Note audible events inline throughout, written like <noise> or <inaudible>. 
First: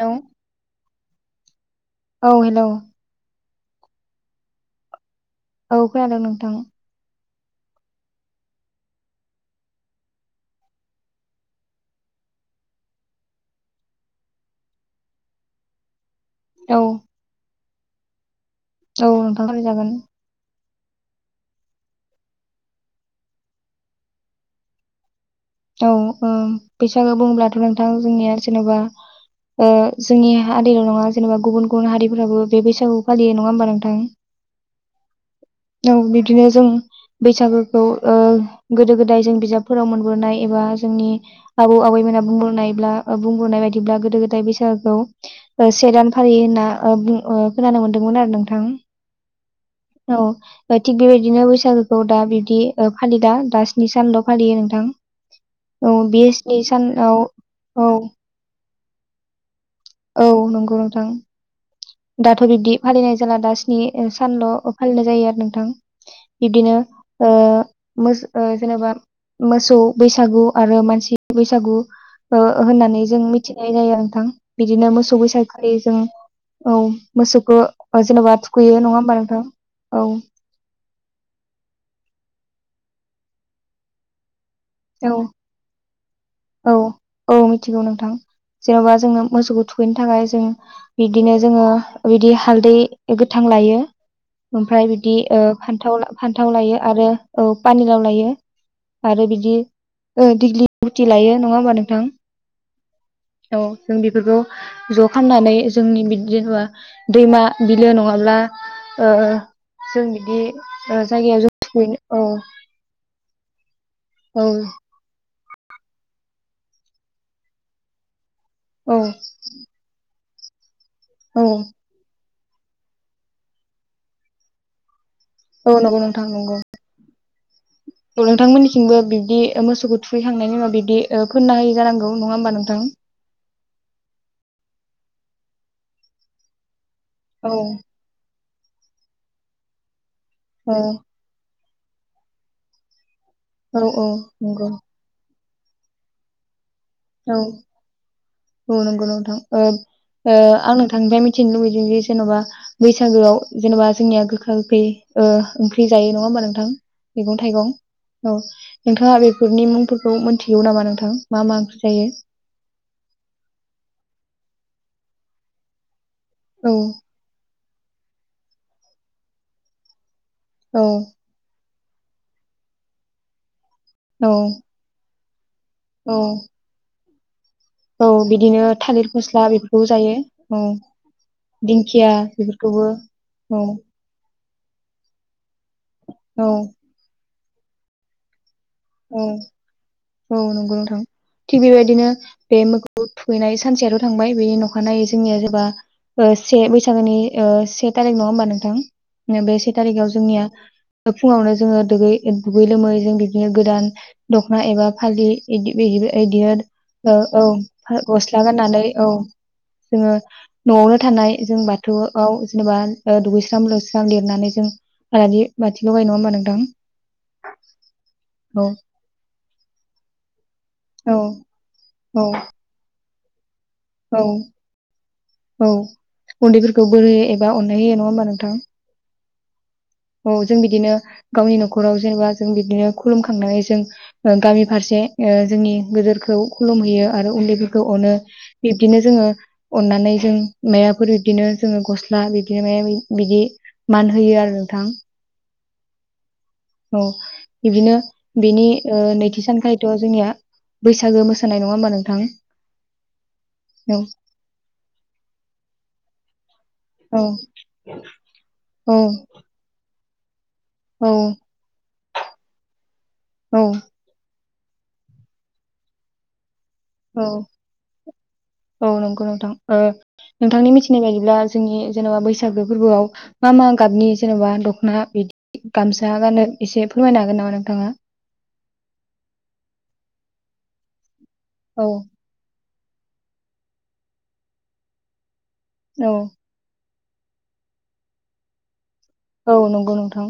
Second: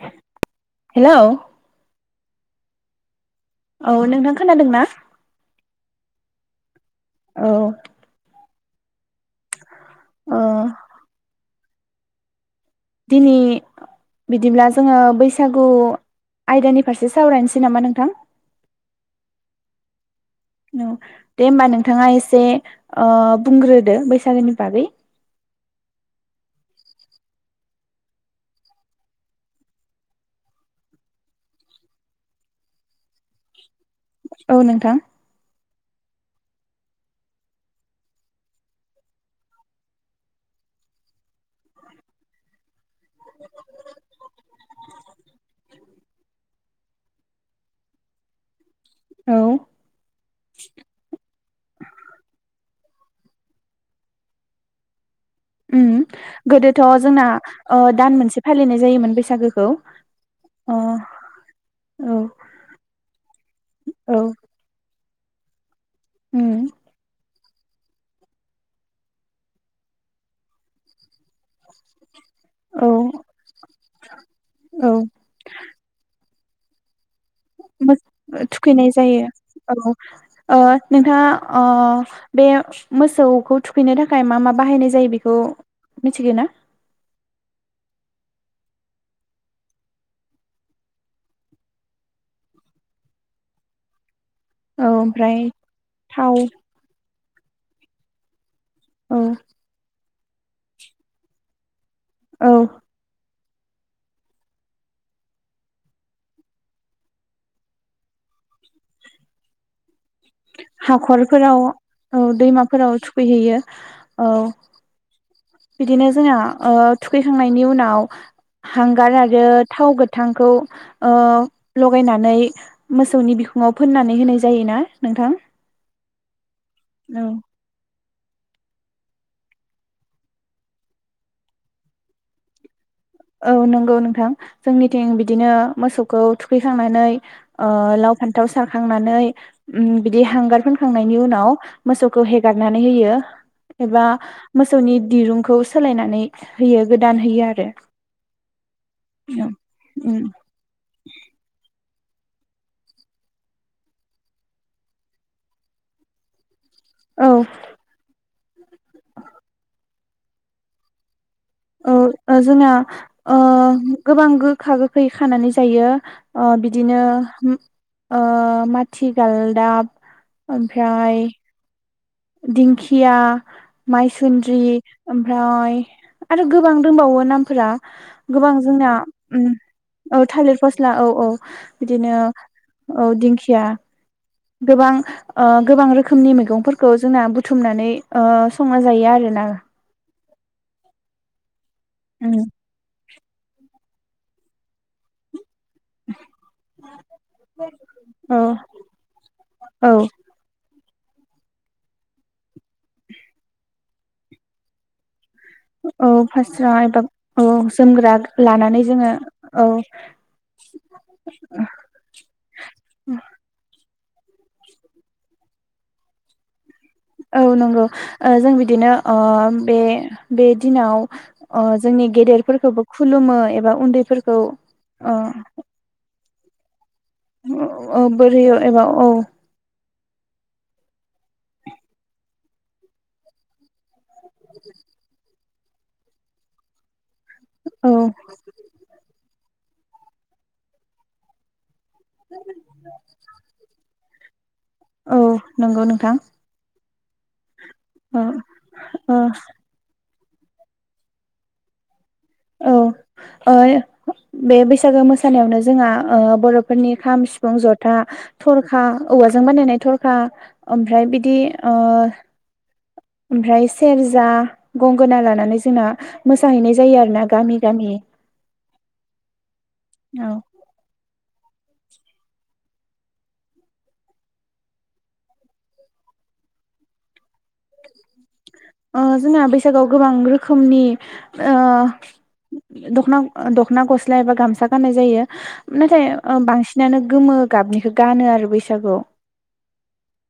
Hello hello औ hello औ नोंथां खोनादोंना? औ खोनादों नोंथां औ ओ दिनै बिदिब्ला जोङो बैसागु औ आयदानि फारसे सावरायनोसै नामा नोंथां औ नोंथां सावरायजागोन औ दे होमबा नोंथाङा एसे ओ बुंग्रोदो बैसागोनि बागै औ बैसागो बुङ्लाथ' नोंथां जोंनिया जेनेबा ओ जोंनि हारिल' नङा जेनेबा गुबुन गुबुन हारिफोराबो बे बैसागुखौ फालियो नङा होमबा नोंथां? औ नोंथां औ बिदिनो जों बैसागोखौ गोदो गोदाय जों बिजाबफोराव मोनबोनाय एबा जोंनि आबौ आबैमोना बुंबोनायब्ला बुंबोनाय बायदिब्ला गोदो गोदाय बैसागोखौ से दान फालियो होनना ओ बुं ओ खोनानो मोनदोंमोन आरो नोंथां औ औ थिग बेबायदिनो बैसागोखौ दा बिब्दि फालिदा दा स्नि सानल' फालियो नोंथां उम औ बे स्नि गोदोथ' सानाव जोंना औ दान मोनसे फालिनाय जायोमोन बैसागोखौ औ अ नंगौ नोंथां औ दाथ' बिब्दि फालिनाय जाला दा स्नि औ सानल' फालिनाय जायो आरो नोंथां। उम बिब्दिनो ओ मोस ओ जेनेबा मोसौ बैसागु आरो मानसि बैसागु औ हो-होननानै जों मिथिनाय जायो नोंथां बिदिनो औ मोसौ बैसागखालि जों औ मोसौखौ मोस ओ जेन'बा थुखैयो थुखैनाय नङा होमबा जायो नोंथां औ ओ नोंथाङा ओ बे मोसौखौ थुखैनो थाखाय मा मा बाहायनाय जायो बेखौ मिथिगौ ना? औ औ औ मिथिगौ नोंथां। जेन'बा जोङो मोसौखौ थुखैनो थाखाय जों बिब्दिनो जोङो बिदि हालदै गोथां लायो। ओमफ्राय बिदि फान्थाव थाव फान्थाव लायो आरो। औ पानिलाव लायो। औ आरो बिदि ओं दिगलि गुटि लायो नङा होमबा नों थां औ औ जों बेफोरखौ ज' खालामनानै जोंनि बि जेनेबा दैमा बिलो नङाब्ला ओ जोंनि हाखरफोराव औ दैमाफोराव थुखैहैयो। औ बिदिनो जोंना थुखैखांनायनि उनाव औ हांगार आरो थाव गो थांखौ ओ औ लगायनानै मोसौनि बिखुङाव फोननानै होनाय जायोना नोंथां? औ नंगौ नोंथां नंगौ। औ नोंथांमोननिथिंबो बिब्दि मोसौखौ थुखैखांनायनि उनाव बिब्दि फोननो होयो जानांगौ नङा होमबा नोंथां? औ नंगौ नोंथां जोंनिथिं बिदिनो मोसौखौ थुखैखांनानै औ ओ लाव फान थाव सारखांनानै ओम बिदि हांगार औ फोनखांनायनि उनाव मोसौखौ हेगारनानै होयो। औ एबा औ नंगौ मोसौनि दिरुंखौ सोलायनानै होयो गोदान औ होयो आरो। औ नंगौ नोंथां ओ ओ आं नोंथांनिफ्राय मिथिनो लुबैयो। जेनबा बैसागोआव जेनेबा जोंनिया गोखा गोखै ओ ओंख्रि जायो नङा होमबा नोंथां? औ मैगं थाइगं औ नोंथाङा बेफोरनि मुंफोरखौ मिथिगौ नामा नोंथां मा मा? जायो? औ जोंना ओ गोबां गो गोखा गोखै खानानै जायो। ओ औ बिदिनो ओ माथि गालदाब औ ओमफ्राय दिंखिया औ माइसुन्द्रि ओमफ्राय औ आरो गोबां दंबावो फोरा औ गोबां बिदिनो जोंना थालिर फस्ला बेफोरखौ जायो औ थालिर फस्ला औ औ दिंखिया बिदिनो बेफोरखौबो औ औ दिंखिया गोबां ओ गोबां रोखोमनि औ मैगफोरखौ जोंना बुं थुमनानै ओ संना जायो औ आरोना औ नंगौ नोंथां थिग बेबायदिनो उम बे थुैनाय सानसेयाथ थांबाय बेनि नखानायै जोंनिया जेबा ओ से बैसागोनि ओ से थारिख नङा औ होमबा नोंथां बे से औ थारिखाव जोंनिया फुङावनो जोङो दुगै दुगै लोमै जों बिदिनो दखना एबा फालि इदि बिदि औ फास्रा एबा इदिनो ओ औ औ जोमग्रा गस्ला गाननानै लानानै औ जोङो औ जोङो नआवनो थानाय जों बाथौआव जेनेबा ओ दुगैस्र लोब जां लिरनानै जों आलारि बाथि लगायो। नङा होमबा नोंथां? औ नंगौ ओ जों औ बिदिनो ओम बे बे दिनाव औ ओ जोंनि गेदेरफोरखौबो खुलुमो एबा औ औ उन्दैफोरखौ ओ औ उन्दै औ बोर होयो एबा औ औ जों बिदिनो गावनि न'खराव जेनेबा जों बिदिनो खुलुमखांनानै जों गामि फारसे ओ जोंनि गोदोरखौ खुलुमहैयो। आरो उन्दैफोरखौ औ अनो बिब्दिनो जोङो अनानै जों मायाफोर बिदिनो जोङो गस्ला बिदि मायामायि बिदि मान होयो आरो नोंथां। औ नंगौ नोंथां औ बिदिनो ओ बिनि ओ नैथि सानखालिथ जोंनिया बैसागो मोसानाय नंङा होमबा नों औ ओ बे बैसागो मोसानायावनो जोंहा ओ बरफोरनि खाम औ सिफुं जथा थरखा औवाजों बानायनाय थरखा खा ओमफ्राय औ बिदि ओ औ ओमफ्राय सेरजा गंगोना लानानै जोंना मोसाहैनाय जायो औ आरोना गामि गामि औ नंगौ नोंथां औ नोंथांनि मिथिनाय बायदिब्ला जोंनि जेनेबा बैसागो फोरबोआव मा मा गाबनि जेनेबा दखना बिदि गामसा गानोनो एसे फोरमायनो हागोन नामा नोंथाङा जोंना बैसागोआव गोबां रोखोमनि ओ औ दखना दखना गस्ला एबा गामसा गाननाय जायो नाथाय औ बांसिनानो गोमो गाबनिखौ गानो आरो बैसागुआव औ नंगौ नोंथां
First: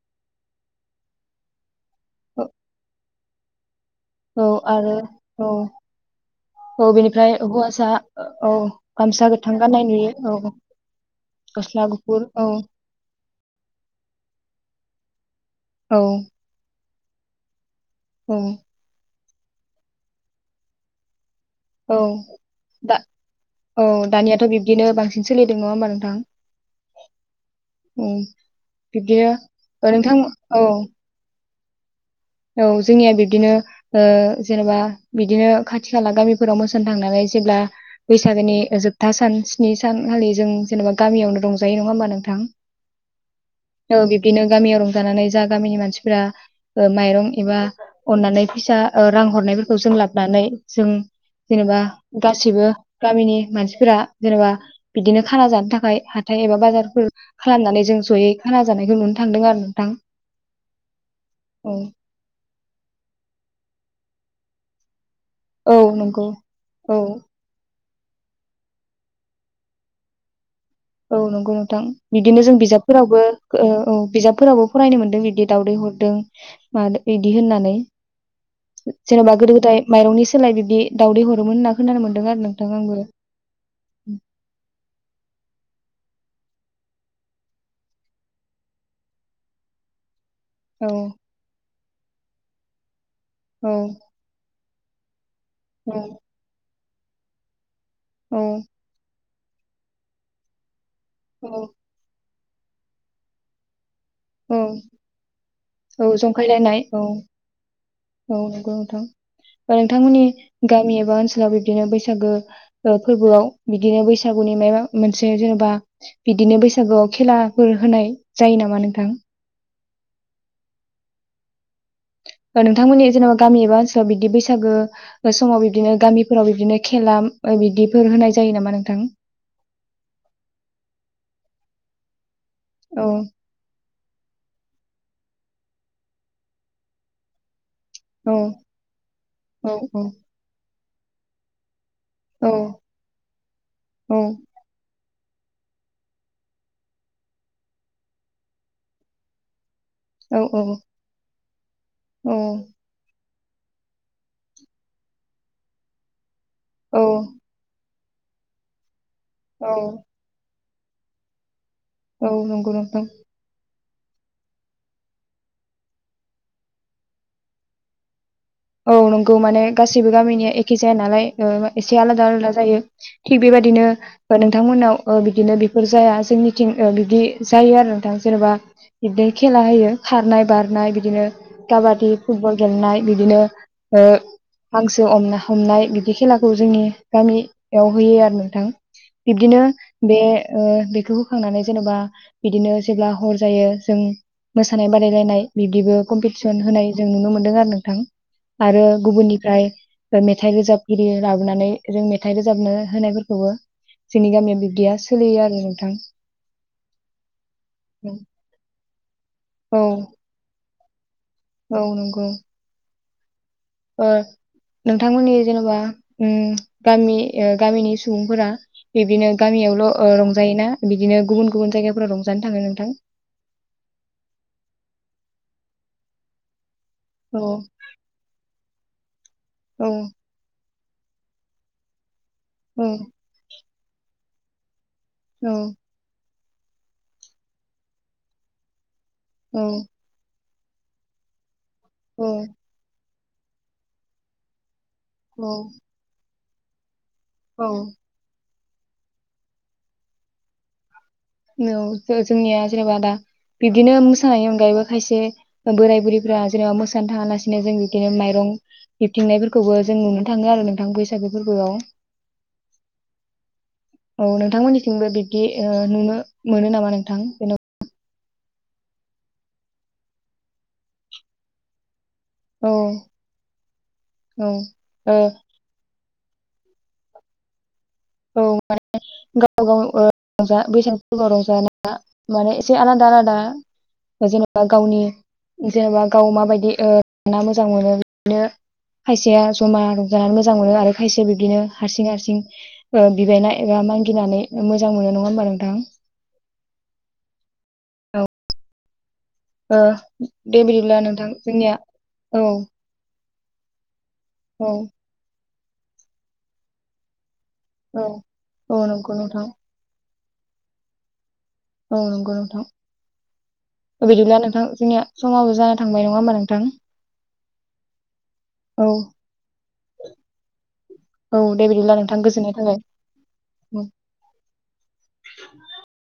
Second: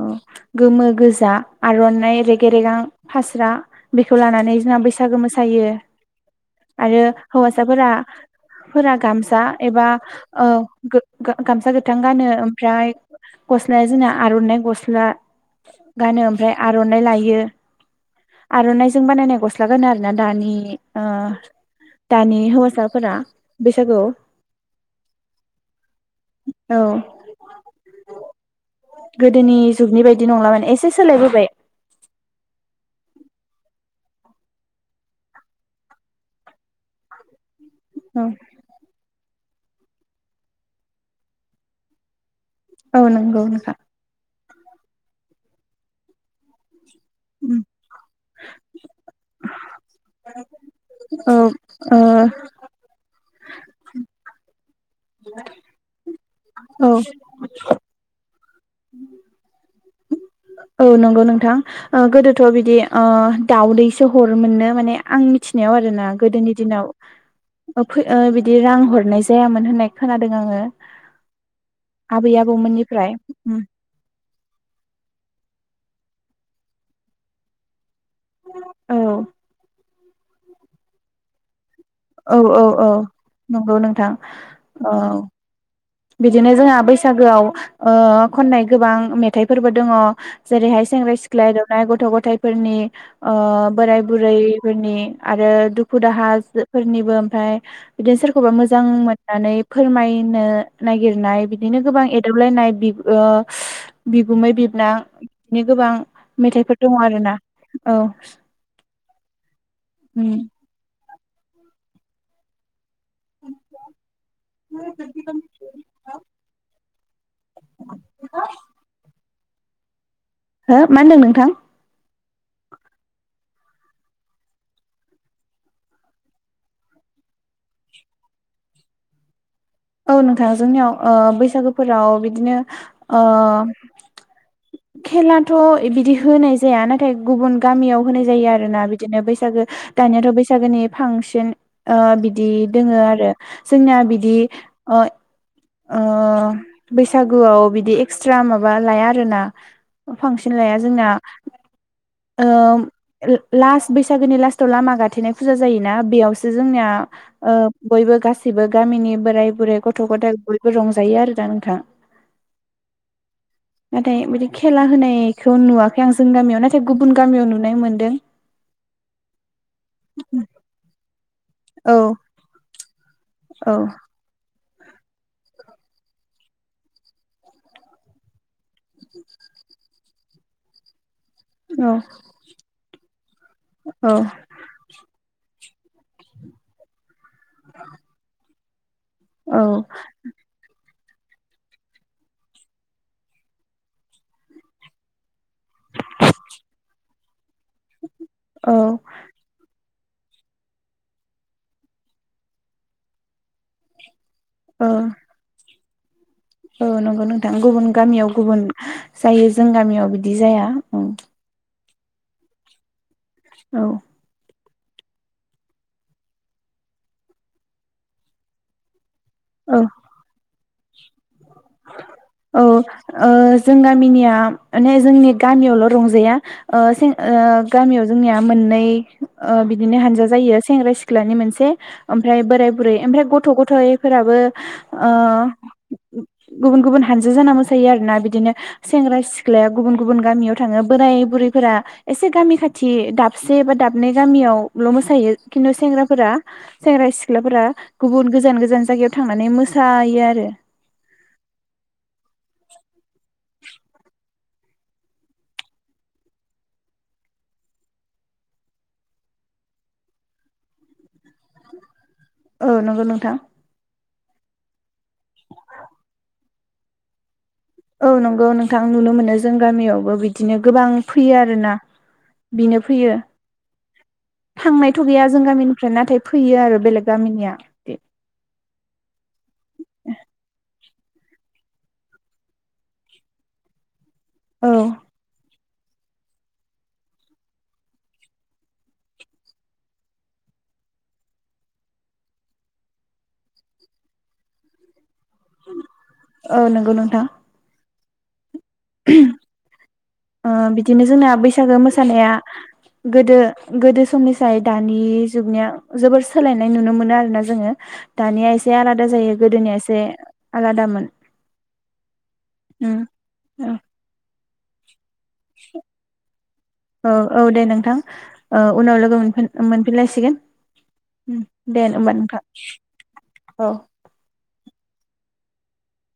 औ गोमो गोजा आरनाइ औ गे रेगां फास्रा बेखौ औ लानानै जोंना आरो बैसागो औ मोसायो औ आरो बेनिफ्राय हौवासा औ हौवासाफोराफोरा गामसा गोथां गाननाय एबा नुयो औ गामसा गस्ला गोथां गुफुर गानो औ ओमफ्राय गस्लाया जोंना आरनाइ गस्ला बा औ गानो ओमफ्राय आरनाय लायो औ <unintelligible> आरनाइजों बानायनाय गस्ला गानो आरोना दानि ओ औ दानि दा हौवासाफोरा औ बैसागुआव दानियाथ बिब्दिनो बांसिन सोलिदों नंङा होमबा नोंथां औ उम गोदोनि बिब्दिनो जुगनि नोंथां बायदि नंला औ माने एसे सोलायबोबाय औ जोंनिया बिब्दिनो ओ जेनेबा बिदिनो खाथि खाला गामिफोराव मोसानो थांनानै जेब्ला औ बैसागोनि जोबथा सान स्नि सानखालि जों जेनेबा गामियावनो रंजायो नंङा होमबा नोंथां औ नंगौ नोंथां बिदिनो गामियाव रंजानानै जा गामिनि मानसिफोरा <unintelligible> एबा अननानै फैसा ओ रां हरनायफोरखौ जों लाबनानै जों औ जेनेबा गासिबो गामिनि मानसिफोरा जेनबा बिदिनो खाना जानो थाखाय हा हाथाय एबा ओ औ बाजारफोर खालामनानै जों जयै खाना जानायखौ नुनो थांदों आरो नोंथां। औ नंगौ नोंथां औ ओ गोदो थ' बिदि ओ दाउदैसो हरोमोननो माने आं औ मिथिनायाव आरोना नंगौ गोदोनि दिनाव औ <unintelligible> फो ओ बिदि रां हरनाय जायामोन होनना खोनादों आङो। औ नंगौ नोंथां आबै बिदिनो जों आबौमोननिफ्राय बिजाबफोरावबो उम ओ औ बिजाब फोरावबो फरायनो मोन्दों बिदि दावदै हरदों माद <unintelligible> इदि होननानै औ जेनबा गोदो गोदाय माइरंनि सोलाय बिदि दावदै हरोमोनना औ औ औ नंगौ नोंथां औ। बिदिनो जोंहा बैसागोआव ओ खननाय गोबां मेथाइफोरबो दङ। जेरैहाय औ सेंग्रा सिख्ला एदाव <unintelligible> गथ' गथायफोरनि ओ औ बोराय बुरै फोरनि आरो औ दुखु दाहा जो फोरनिबो ओमफाय <unintelligible> दि औ सोरखौबा मोजां मोन नानै फोरमायनो नायगिरनाय औ बिदिनो गोबां एद <unintelligible> दावलायनाय बिब ओ बिगुमै औ बिबोनां बिनि गोबां औ जंखायलायनाय मेथाइफोर दङ औ आरोना औ। ओ नोंथांमोननि उम गामि एबा ओनसो <unintelligible> बिबदिनो बैसागो ओ फोरबोआव बिदिनो बैसागुनि मायबा मोनसे जेनबा बिदिनो बैसा <unintelligible> आव खेलाफोर होनाय जायो नामा नोंथां? हो मा होनदों नोंथां? ओ नोंथांमोननि जेन'बा गामि एबा ओनसोलाव बिदि बैसागो ओ समाव बिब्दिनो गामिफोराव बिबदिनो खेला ओ बिदिफोर होनाय जायो नामा नोंथां? औ नोंथां जोंनियाव ओ बैसागोफोराव बिद दिनो औ ओ खेलाथ' इबिदि होनाय जाया नाथाय गुबुन गामियाव होनाय औ जायो आरोना बिदिनो बैसागो औ औ दानियाथ' बैसागोनि फांसन ओ बिदि औ दोङो आरो जोंना औ बिदि ओ बैसागुआव बिदि एक्सट्रा माबा लाया आरोना‌। फांसन लाया जोंना। औ। ओ लास्ट बैसागोनि लास्टआव लामा गाथेनाय फुजा जायोना? बेयाव जोंनिया औ ओ बयबो गासिबो गामिनि बोराय औ बुरै गथ' गथाय बयबो रंजायो आरो दा नोंथाङा। औ नंगौ नथां। नाथाय बिदि खेला होनायखौ नुवाखै आं जोंनि गामियाव नाथाय गुबुन गामियाव नुनाय मोनदों। औ नंगौ माने गासैबो गामिनिया एखे जाया नालाय। ओ औ एसे‌ आलादा आलादा जायो। थिग औ बेबायदिनो नों थांमोनाव ओ बिदिनो बेफोर जाया जोंनिथिं बिदि जायो आरो नोंथां जेनेबा बिदि खेला होयो। खारनाय बारनाय बिदिनो औ काबादि फुटबल गेलेनाय। बिदिनो ओ औ हांसो अमना। हमनाय बिदि खेलाखौ जोंनि गामियाव होयो आरो नोंथां। बिब्दिनो औ बे ओ बेखौ होखांनानै जेनेबा बिदिनो जेब्ला हर जायो, जों मोसानाय बादायलायनाय बिब्दिबो कम्पिटिसन होनाय जों नुनो मोनदों आरो नोंथां। औ आरो गुबुननिफ्राय ओ मेथाइ रोजाबगिरि लाबोनानै जों मेथाइ रोजाबनो होनायफोरखौबो जोंनि गामिया औ बिब्दिया सोलियो आरो नोंथां। औ नंगौ नोंथां, गुबुन गामियाव गुबुन जायो जों औ गामियाव बिदि जाया। ओं। औ नंगौ। औ ओ नोंथांमोननि जेनेबा उ गामि ओ गामिनि सुबुंफोरा बिब्दिनो औ गामियावल'ओ रंजायोना बिदिनो गुबुन गुबुन जायगाफोराव रंजानो औ थाङो नोंथां ओ जों गामिनिया माने जोंनि गामियावल' रंजाया ओ सें ओ औ गामियाव जोंनिया मोननै <unintelligible> ओ औ बिदिनो हानजा जायो सेंग्रा सिख्लानि मोनसे ओमफ्राय बोराय औ बुरै ओमफ्राय गथ' गथाय फोराबो ओ गुबुन गुबुन हानजो जाना मोसायो आरो ना बिदिनो सेंग्रा औ सिख्लाया गुबुन गुबुन गामियाव थाङो बोनाय बुरैफोरा औ एसे गामि खाथि दाब दाबसे बा दाबनै गामियाव ल' मोसायो औ खिन्थु सेंग्राफोरा सेंग्रा सिख सिख्लाफोरा औ गुबुन गोजान गो गोजान जायगायाव थांनानै मोसायो आरो औ जोंनिया जेनेबा दा बिब्दिनो मोसानायनि अनगायैबो खायसे बोराय बुरैफ्रा जेनेबा मोसानो थाङालासिनो जों बिदिनो माइरं बिबथिंनायफोरखौबो जों नुनो थाङो आरो नोंथां बैसागो फोरबोआव। औ नंगौ नोंथां। औ नोंथांमोननिसिमबो बिब्दि ओ नुनो मोनो नामा नोंथां जेन'बा औ नंगौ नोंथां नुनो मोनो जों गामियावबो बिदिनो गोबां फैयो आर ना। बिनो फैयो औ थांनायथ' गैया जों गामिनिफ्राय नाथाय फैयो आरो बेलेग गामिनिया। औ माने गाव गाव रंजा बैसागुाव रंज ना माने एसे आलादा आलादा जेनेबा औ गावनि जेनेबा गाव माबायदि जा ओ मोजां मोनो बिदिनो खायसेया जमा जानानै मोजां मोनो आरो खायसेया बिब्दिनो हारसिं हारसिं बिबायना एबा मागिनानै मोजां मोनो नङा। होमबा नोंथां औ नंगौ नोंथां औ ओ ओ दे बिदिब्ला बिदिनो नोंथां जोंना जोंनिया बैसागो मोसानाया औ गोदो गोदो समनिफ्राय औ दानि जुगनिया जोबोर सोलायनाय नुनो मोनो आरोना जोंङो औ दानिया एसे औ आलादा नंगौ जायो नोंथां गोदोनिया एसे आलादामोन औ नंगौ नोंथां उम <unintelligible> गैया नोंथां जोंनिया समाबो जाना थांबाय नङा होमबा नोंथां औ औ दे नोंथां औ उनाव लोगो मोनफिन मोनफिनलायसिगोन औ दे बिदिब्ला होमबा नोंथां गोजोननाय थाबाय औ <inaudible>